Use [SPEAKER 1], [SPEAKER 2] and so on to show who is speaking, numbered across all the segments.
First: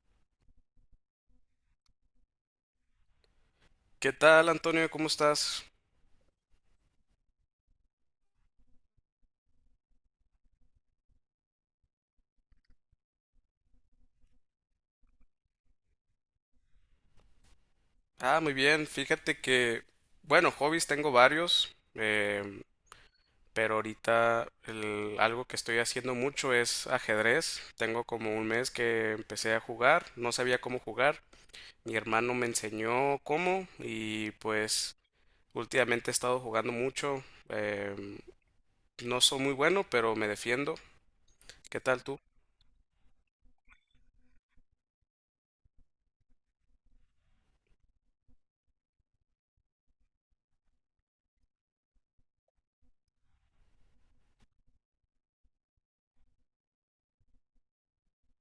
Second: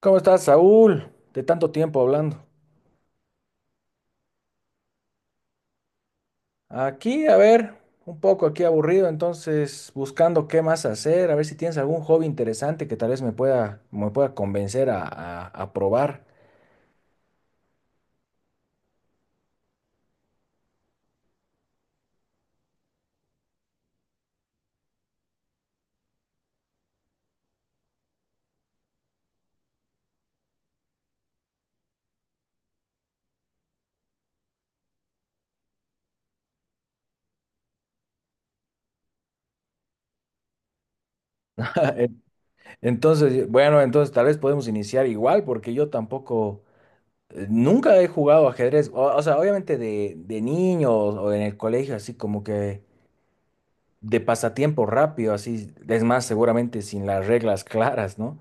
[SPEAKER 1] ¿Cómo estás, Saúl? De tanto tiempo hablando.
[SPEAKER 2] ¿Qué tal, Antonio? ¿Cómo estás?
[SPEAKER 1] Aquí, a ver, un poco aquí aburrido, entonces buscando qué más hacer, a ver si tienes algún hobby interesante que tal vez me pueda convencer a, a probar.
[SPEAKER 2] Ah, muy bien. Fíjate que, bueno, hobbies tengo varios. Pero ahorita algo que estoy haciendo mucho es ajedrez. Tengo como un mes que empecé a jugar, no sabía cómo jugar. Mi hermano me enseñó cómo y pues últimamente he estado jugando mucho. em, no soy muy bueno, pero me defiendo. ¿Qué tal tú?
[SPEAKER 1] En- Entonces, bueno, entonces tal vez podemos iniciar igual, porque yo tampoco, nunca he jugado ajedrez, o sea, obviamente de niño o en el colegio, así como que de pasatiempo rápido, así, es más, seguramente sin las reglas claras, ¿no?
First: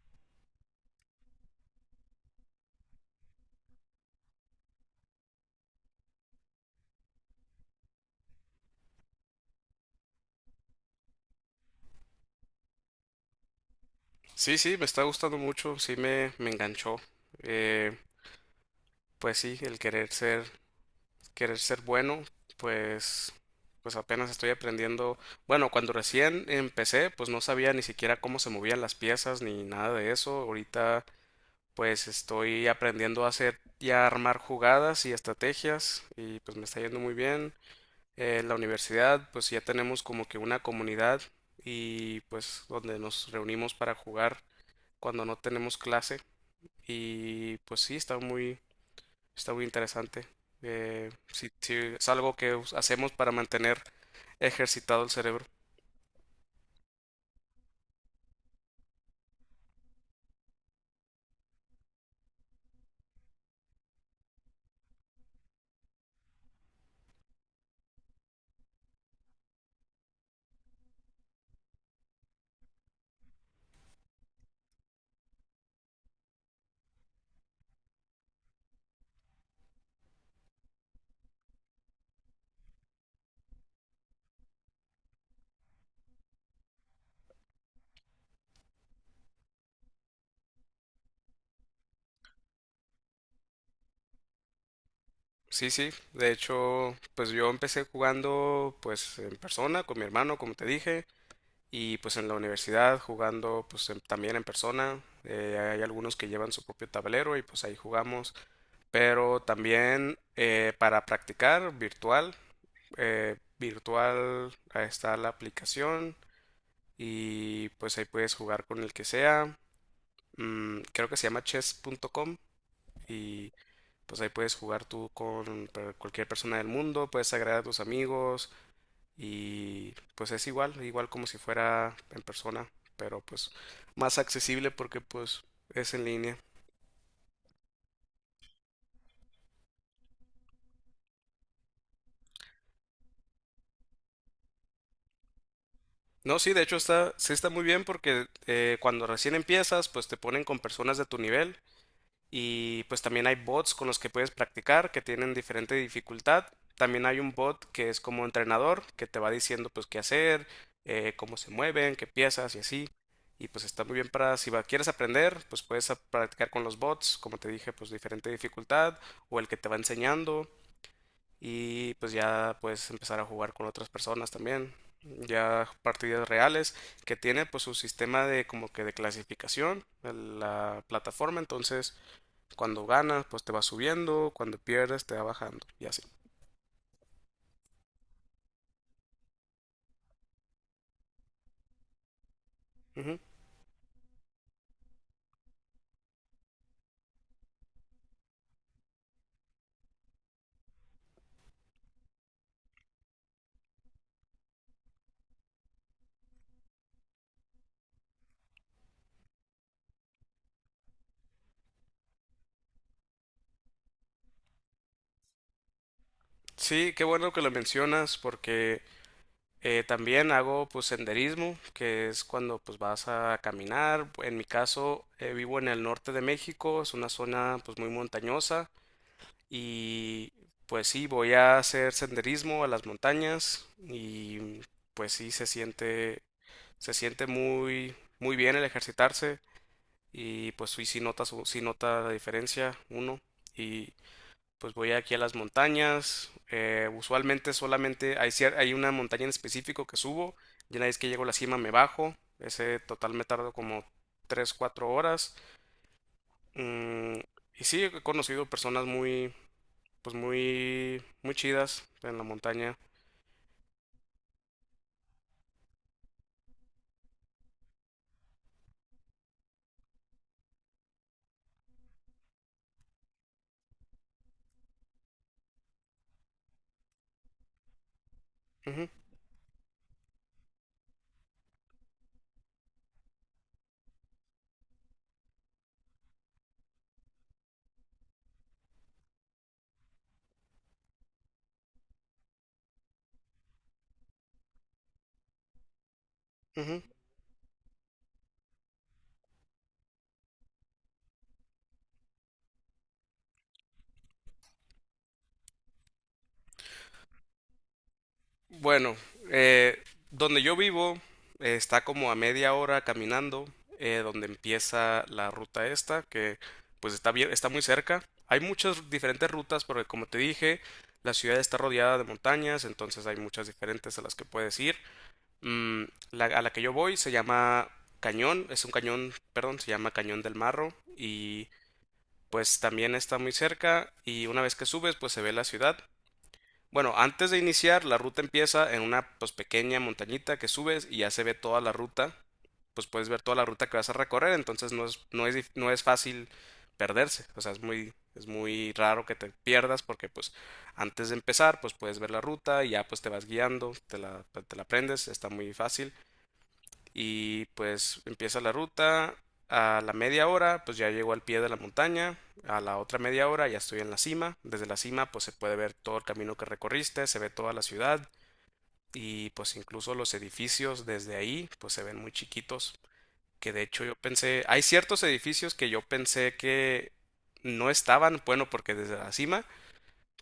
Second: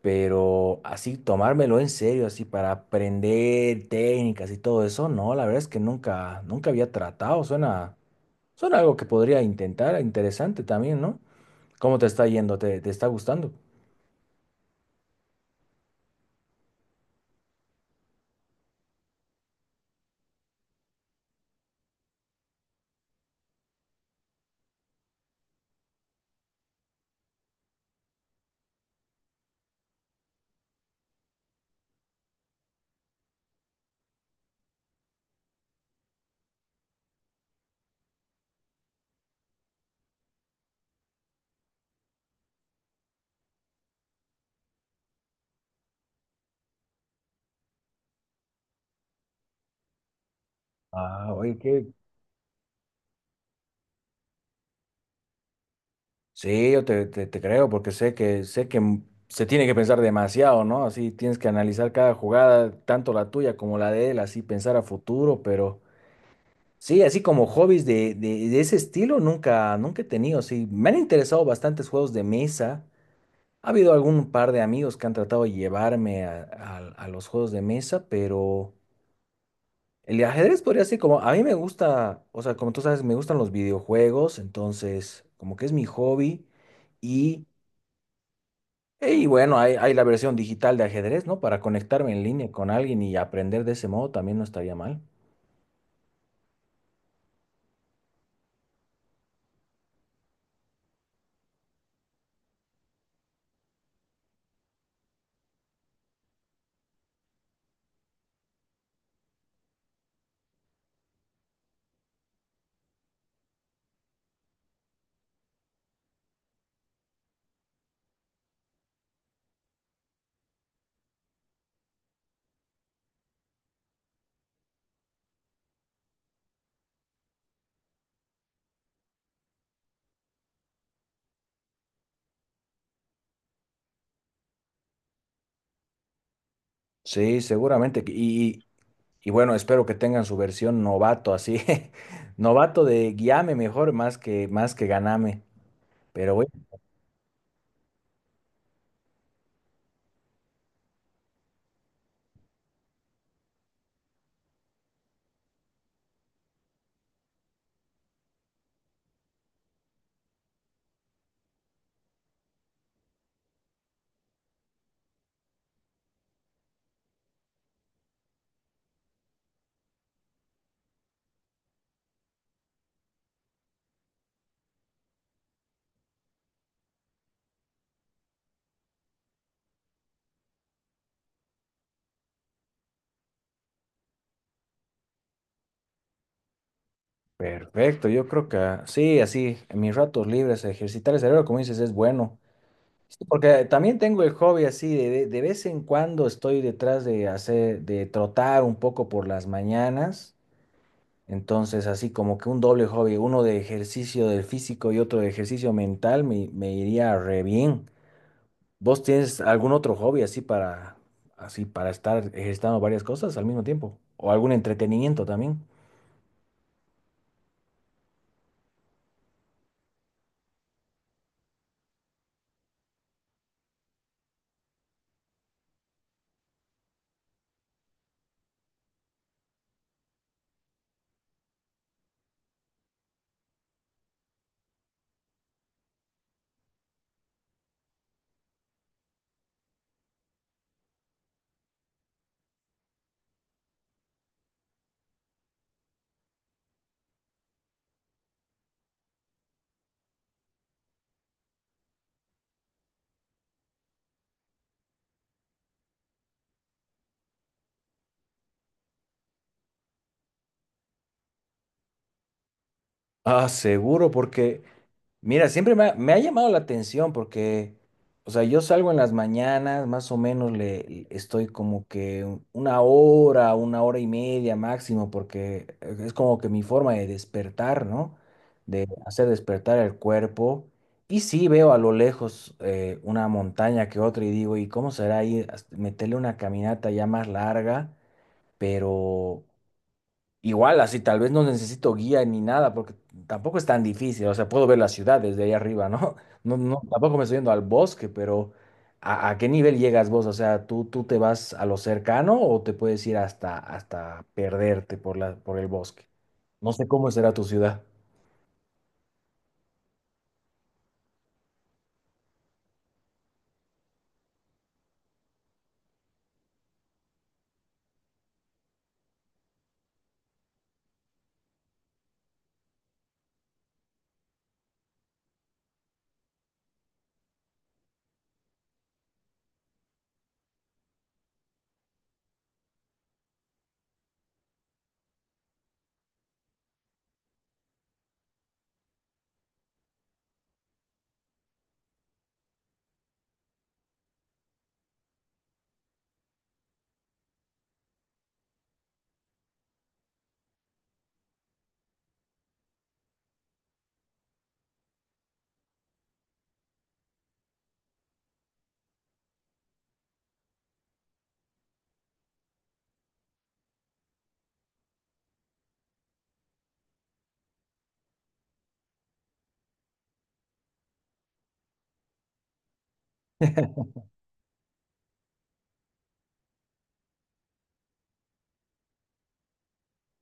[SPEAKER 1] Pero así tomármelo en serio, así para aprender técnicas y todo eso, no, la verdad es que nunca, nunca había tratado, suena, suena algo que podría intentar, interesante también, ¿no? ¿Cómo te está yendo? ¿Te, te está gustando?
[SPEAKER 2] Sí, sí, me está gustando mucho, sí me enganchó. Eh, pues sí, el querer ser bueno, pues, pues apenas estoy aprendiendo. Bueno, cuando recién empecé, pues no sabía ni siquiera cómo se movían las piezas ni nada de eso. Ahorita, pues estoy aprendiendo a hacer y a armar jugadas y estrategias y pues me está yendo muy bien. En la universidad, pues ya tenemos como que una comunidad y pues donde nos reunimos para jugar cuando no tenemos clase. Y pues sí, está muy interesante.
[SPEAKER 1] Ah,
[SPEAKER 2] Sí,
[SPEAKER 1] oye,
[SPEAKER 2] sí,
[SPEAKER 1] qué...
[SPEAKER 2] es algo que hacemos para mantener ejercitado el cerebro.
[SPEAKER 1] Sí, yo te, te creo porque sé que se tiene que pensar demasiado, ¿no? Así tienes que analizar cada jugada, tanto la tuya como la de él, así pensar a futuro, pero sí, así como hobbies de, de ese estilo nunca, nunca he tenido. Sí, me han interesado bastantes juegos de mesa. Ha habido algún par de amigos que han tratado de llevarme a, a los juegos de mesa, pero el ajedrez podría ser como, a mí me gusta, o sea, como tú sabes, me gustan los videojuegos, entonces como que es mi hobby. Y, y bueno, hay la versión digital de ajedrez, ¿no? Para conectarme en línea con alguien y aprender de ese modo también no estaría mal.
[SPEAKER 2] Sí, sí. De hecho, pues yo empecé jugando pues en persona con mi hermano, como te dije, y pues en la universidad jugando también en persona. Hay algunos que llevan su propio tablero y pues ahí jugamos. Pero también para practicar virtual, virtual ahí está la aplicación y pues ahí puedes jugar con el que sea. Mm, creo que se llama chess.com y pues ahí puedes jugar tú con cualquier persona del mundo, puedes agregar a tus amigos y pues es igual, igual como si fuera en persona, pero pues más accesible porque pues es en línea.
[SPEAKER 1] Sí, seguramente. Y y bueno, espero que tengan su versión novato, así, novato de guíame mejor más que ganame. Pero
[SPEAKER 2] No,
[SPEAKER 1] bueno,
[SPEAKER 2] sí, de hecho está, sí está muy bien porque cuando recién empiezas, pues te ponen con personas de tu nivel. Y pues también hay bots con los que puedes practicar que tienen diferente dificultad. También hay un bot que es como entrenador que te va diciendo pues qué hacer, cómo se mueven, qué piezas y así. Y pues está muy bien para si va- quieres aprender, pues puedes practicar con los bots, como te dije, pues diferente dificultad o el que te va enseñando. Y pues ya puedes empezar a jugar con otras personas también. Ya partidas reales que tiene pues su sistema de como que de clasificación, de la plataforma. Entonces cuando ganas, pues te va subiendo, cuando pierdes, te va bajando y así.
[SPEAKER 1] perfecto, yo creo que ah, sí, así, en mis ratos libres, ejercitar el cerebro, como dices, es bueno.
[SPEAKER 2] Ujú.
[SPEAKER 1] Sí, porque también tengo el hobby así, de, de vez en cuando estoy detrás de hacer, de trotar un poco por las mañanas. Entonces, así como que un doble hobby, uno de ejercicio del físico y otro de ejercicio mental, me iría re bien. ¿Vos tienes algún otro hobby así para, así para estar ejercitando varias cosas al mismo tiempo? ¿O algún entretenimiento también?
[SPEAKER 2] Sí, qué bueno que lo mencionas porque también hago pues senderismo, que es cuando pues vas a caminar. En mi caso, vivo en el norte de México, es una zona pues muy montañosa y pues sí, voy a hacer senderismo a las montañas y pues sí se siente muy muy bien el ejercitarse. Y pues sí, sí nota la diferencia uno y pues voy aquí a las montañas, usualmente solamente hay una montaña en específico que subo y una vez que llego a la cima me bajo, ese total me tardo como tres cuatro horas. Mm, y sí, he conocido personas pues muy, muy chidas en la montaña.
[SPEAKER 1] Ah, seguro, porque mira, siempre me ha llamado la atención porque, o sea, yo salgo en las mañanas, más o menos estoy como que un- una hora y media máximo, porque es como que mi forma de despertar, ¿no? De
[SPEAKER 2] Ujú,
[SPEAKER 1] hacer despertar el cuerpo. Y sí veo a lo lejos una montaña que otra y digo, ¿y cómo será ahí? Hasta meterle una caminata ya más larga, pero igual, así tal vez no necesito guía ni nada, porque tampoco es tan difícil. O sea, puedo ver la ciudad desde ahí arriba, ¿no? No, no,
[SPEAKER 2] ujú.
[SPEAKER 1] tampoco me estoy yendo al bosque, pero a qué nivel llegas vos? O sea, ¿tú, tú te vas a lo cercano o te puedes ir hasta, hasta perderte por la, por el bosque? No sé cómo será tu ciudad.
[SPEAKER 2] Bueno, eh, donde yo vivo está como a media hora caminando, donde empieza la ruta esta, que pues está bien, está muy cerca. Hay muchas diferentes rutas, porque como te dije, la ciudad está rodeada de montañas, entonces hay muchas diferentes a las que puedes ir. Mm, a la que yo voy se llama Cañón, es un cañón, perdón, se llama Cañón del Marro y pues también está muy cerca y una vez que subes pues se ve la ciudad. Bueno, antes de iniciar, la ruta empieza en una pues pequeña montañita que subes y ya se ve toda la ruta. Pues puedes ver toda la ruta que vas a recorrer, entonces no es fácil perderse. O sea, es muy raro que te pierdas porque pues antes de empezar, pues puedes ver la ruta y ya pues te vas guiando, te la aprendes, está muy fácil y pues empieza la ruta. A la media hora, pues ya llego al pie de la montaña. A la otra media hora ya estoy en la cima. Desde la cima, pues se puede ver todo el camino que recorriste, se ve toda la ciudad y pues incluso los edificios desde ahí, pues se ven muy chiquitos. Que de hecho yo pensé, hay ciertos edificios que yo pensé que no estaban, bueno, porque desde la cima,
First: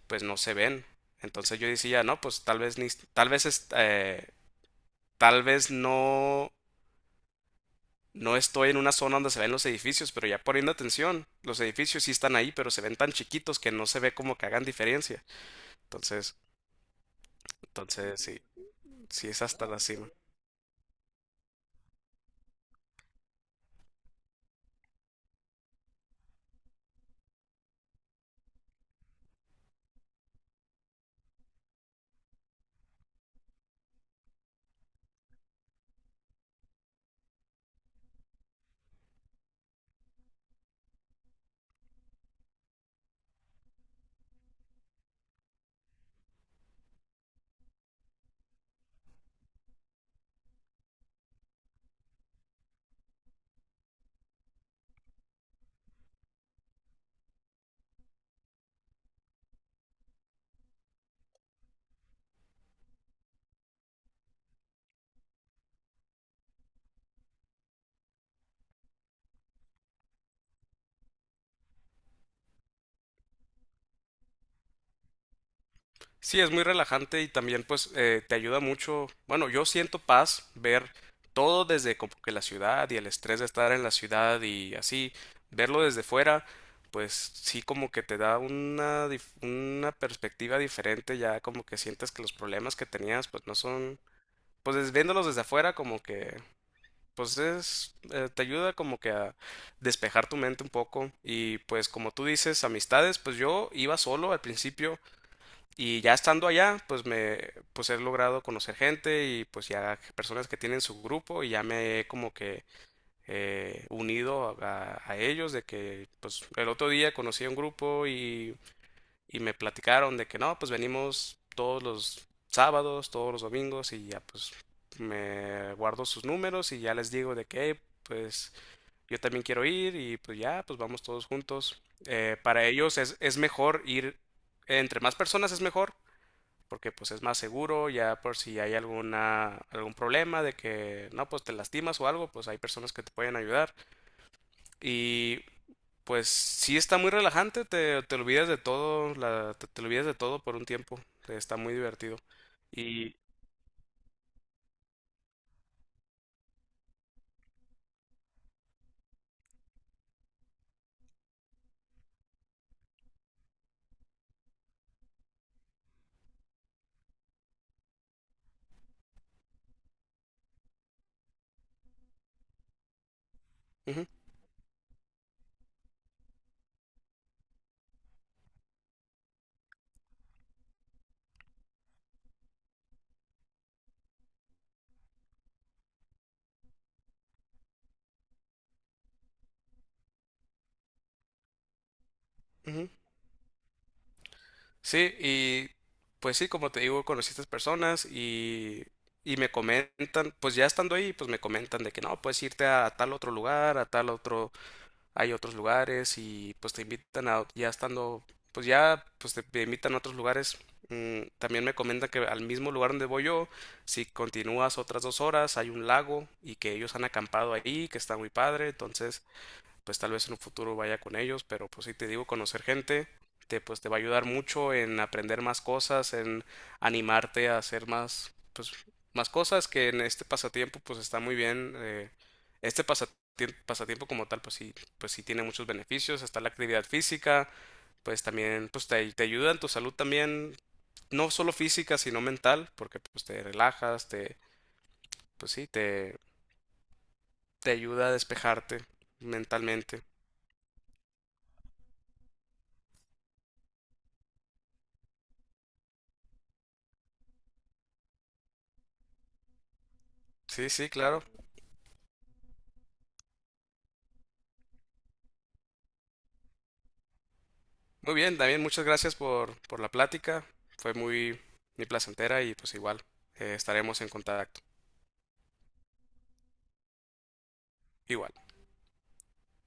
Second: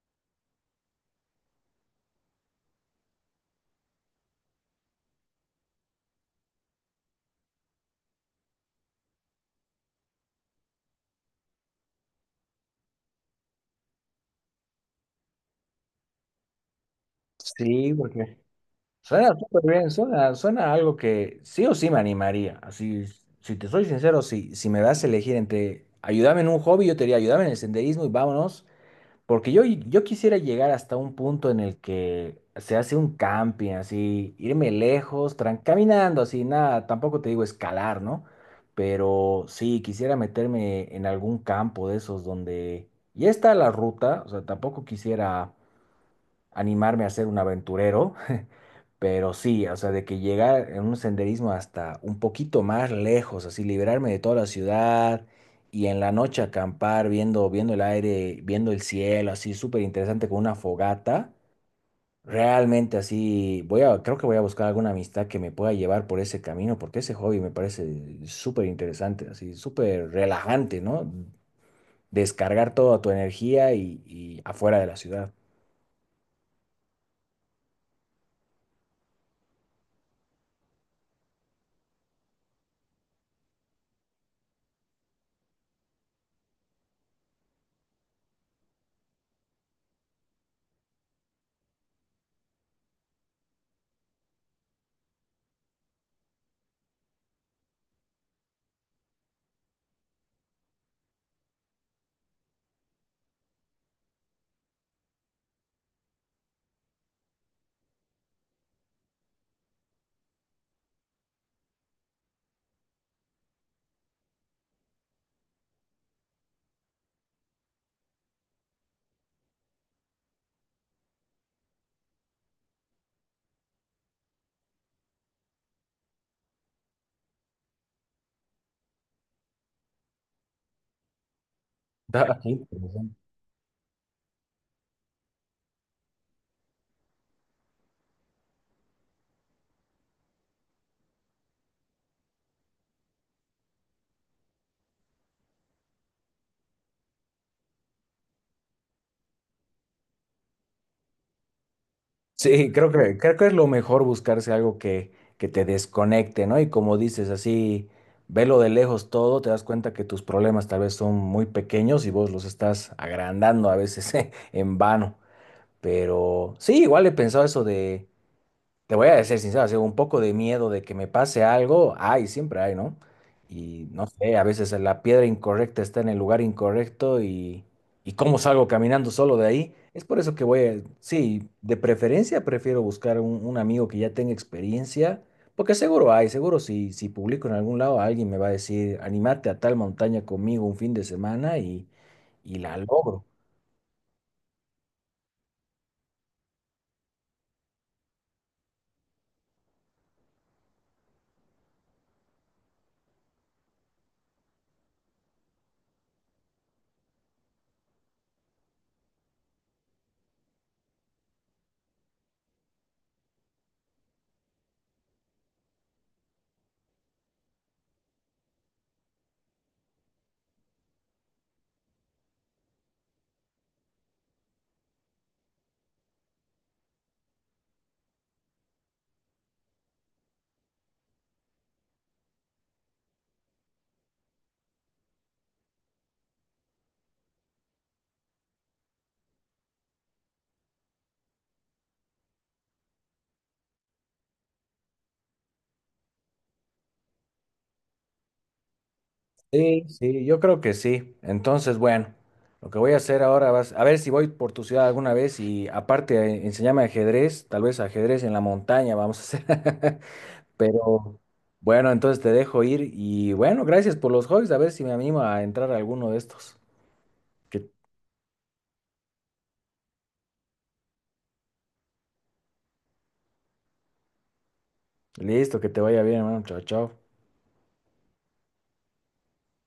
[SPEAKER 2] pues no se ven. Entonces yo decía, no, pues tal vez es- eh, tal vez no no estoy en una zona donde se ven los edificios, pero ya poniendo atención, los edificios sí están ahí, pero se ven tan chiquitos que no se ve como que hagan diferencia. Entonces,
[SPEAKER 1] Sí,
[SPEAKER 2] entonces
[SPEAKER 1] porque
[SPEAKER 2] sí, sí
[SPEAKER 1] suena
[SPEAKER 2] es
[SPEAKER 1] súper
[SPEAKER 2] hasta la
[SPEAKER 1] bien,
[SPEAKER 2] cima.
[SPEAKER 1] suena, suena a algo que sí o sí me animaría. Así, si te soy sincero, si, si me das a elegir entre ayudarme en un hobby, yo te diría ayudarme en el senderismo y vámonos. Porque yo quisiera llegar hasta un punto en el que se hace un camping, así, irme lejos, tran- caminando, así, nada, tampoco te digo escalar, ¿no? Pero sí, quisiera meterme en algún campo de esos donde ya está la ruta, o sea, tampoco quisiera animarme a ser un aventurero. Pero sí, o sea, de que llegar en un senderismo hasta un poquito más lejos, así liberarme de toda la ciudad y en la noche acampar viendo, viendo el aire, viendo el cielo, así súper interesante con una fogata. Realmente así, voy a, creo que voy a buscar alguna amistad que me pueda llevar por ese camino, porque ese hobby me parece súper interesante, así súper relajante, ¿no? Descargar toda tu energía y afuera de la ciudad.
[SPEAKER 2] Sí, es muy relajante y también pues te ayuda mucho. Bueno, yo siento paz ver todo desde como que la ciudad y el estrés de estar en la ciudad y así, verlo desde fuera, pues sí como que te da una perspectiva diferente, ya como que sientes que los problemas que tenías pues no son viéndolos desde afuera como que pues es te ayuda como que a despejar tu mente un poco y pues como tú dices amistades pues yo iba solo al principio y ya estando allá pues he logrado conocer gente y pues ya personas que tienen su grupo y ya me he como que unido a ellos de que pues el otro día conocí a un grupo y me platicaron de que no, pues venimos todos los sábados, todos los domingos y ya pues me guardo sus números y ya les digo de que "Hey, pues yo también quiero ir y pues ya, pues vamos todos juntos.
[SPEAKER 1] Está
[SPEAKER 2] Para ellos
[SPEAKER 1] interesante.
[SPEAKER 2] es mejor ir, entre más personas es mejor, porque pues es más seguro, ya por si hay algún problema de que no, pues te lastimas o algo, pues hay personas que te pueden ayudar. Y pues sí está muy relajante, te olvidas de todo, te olvidas de todo por un tiempo, está muy divertido.
[SPEAKER 1] Sí,
[SPEAKER 2] Y...
[SPEAKER 1] creo que es lo mejor buscarse algo que te desconecte, ¿no? Y como dices, así, velo de lejos todo, te das cuenta que tus problemas tal vez son muy pequeños y vos los estás agrandando a veces en vano. Pero sí, igual he pensado eso, te voy a ser sincero, así, un poco de miedo de que me pase algo, hay, siempre hay, ¿no? Y no
[SPEAKER 2] ujú,
[SPEAKER 1] sé, a veces la piedra incorrecta está en el lugar incorrecto y cómo salgo caminando solo de ahí. Es por eso que voy a, sí, de preferencia prefiero buscar un amigo que ya tenga experiencia, porque seguro hay, seguro si, si publico en algún lado, alguien me va a decir, animate a tal montaña conmigo un fin de semana y la
[SPEAKER 2] ujú.
[SPEAKER 1] logro.
[SPEAKER 2] Sí, y pues sí, como te digo, conocí a estas personas y me comentan, pues ya estando ahí, pues me comentan de que no, puedes irte a, tal otro lugar, a tal otro hay otros lugares y pues te invitan a, ya estando, pues ya, pues te invitan a otros lugares. Mm, también me comentan que al mismo lugar donde voy yo, si continúas otras dos horas, hay un lago y que ellos han acampado ahí, que está muy padre. Entonces, pues tal vez en un futuro vaya con ellos, pero pues sí te digo, conocer gente pues te va a ayudar mucho en aprender más cosas, en animarte a hacer más, pues, más cosas que en este pasatiempo pues está muy bien. Pasatiempo como tal pues sí tiene muchos beneficios, está la actividad física, pues también pues te ayuda en tu salud también, no solo física sino mental, porque pues te relajas, pues sí, te ayuda a despejarte
[SPEAKER 1] Sí,
[SPEAKER 2] mentalmente.
[SPEAKER 1] sí, yo creo que sí. Entonces, bueno, lo que voy a hacer ahora va a ser- a ver si voy por tu ciudad alguna vez y aparte enséñame ajedrez, tal vez ajedrez en la montaña vamos a hacer.
[SPEAKER 2] Sí, sí,
[SPEAKER 1] Pero
[SPEAKER 2] claro.
[SPEAKER 1] bueno, entonces te dejo ir y bueno, gracias por los hobbies, a ver si me animo a entrar a alguno de estos. Que,
[SPEAKER 2] Muy bien, también muchas gracias por la plática. Fue muy, muy placentera y pues igual estaremos en contacto.
[SPEAKER 1] listo, que te vaya bien, hermano. Chao, chao.
[SPEAKER 2] Igual.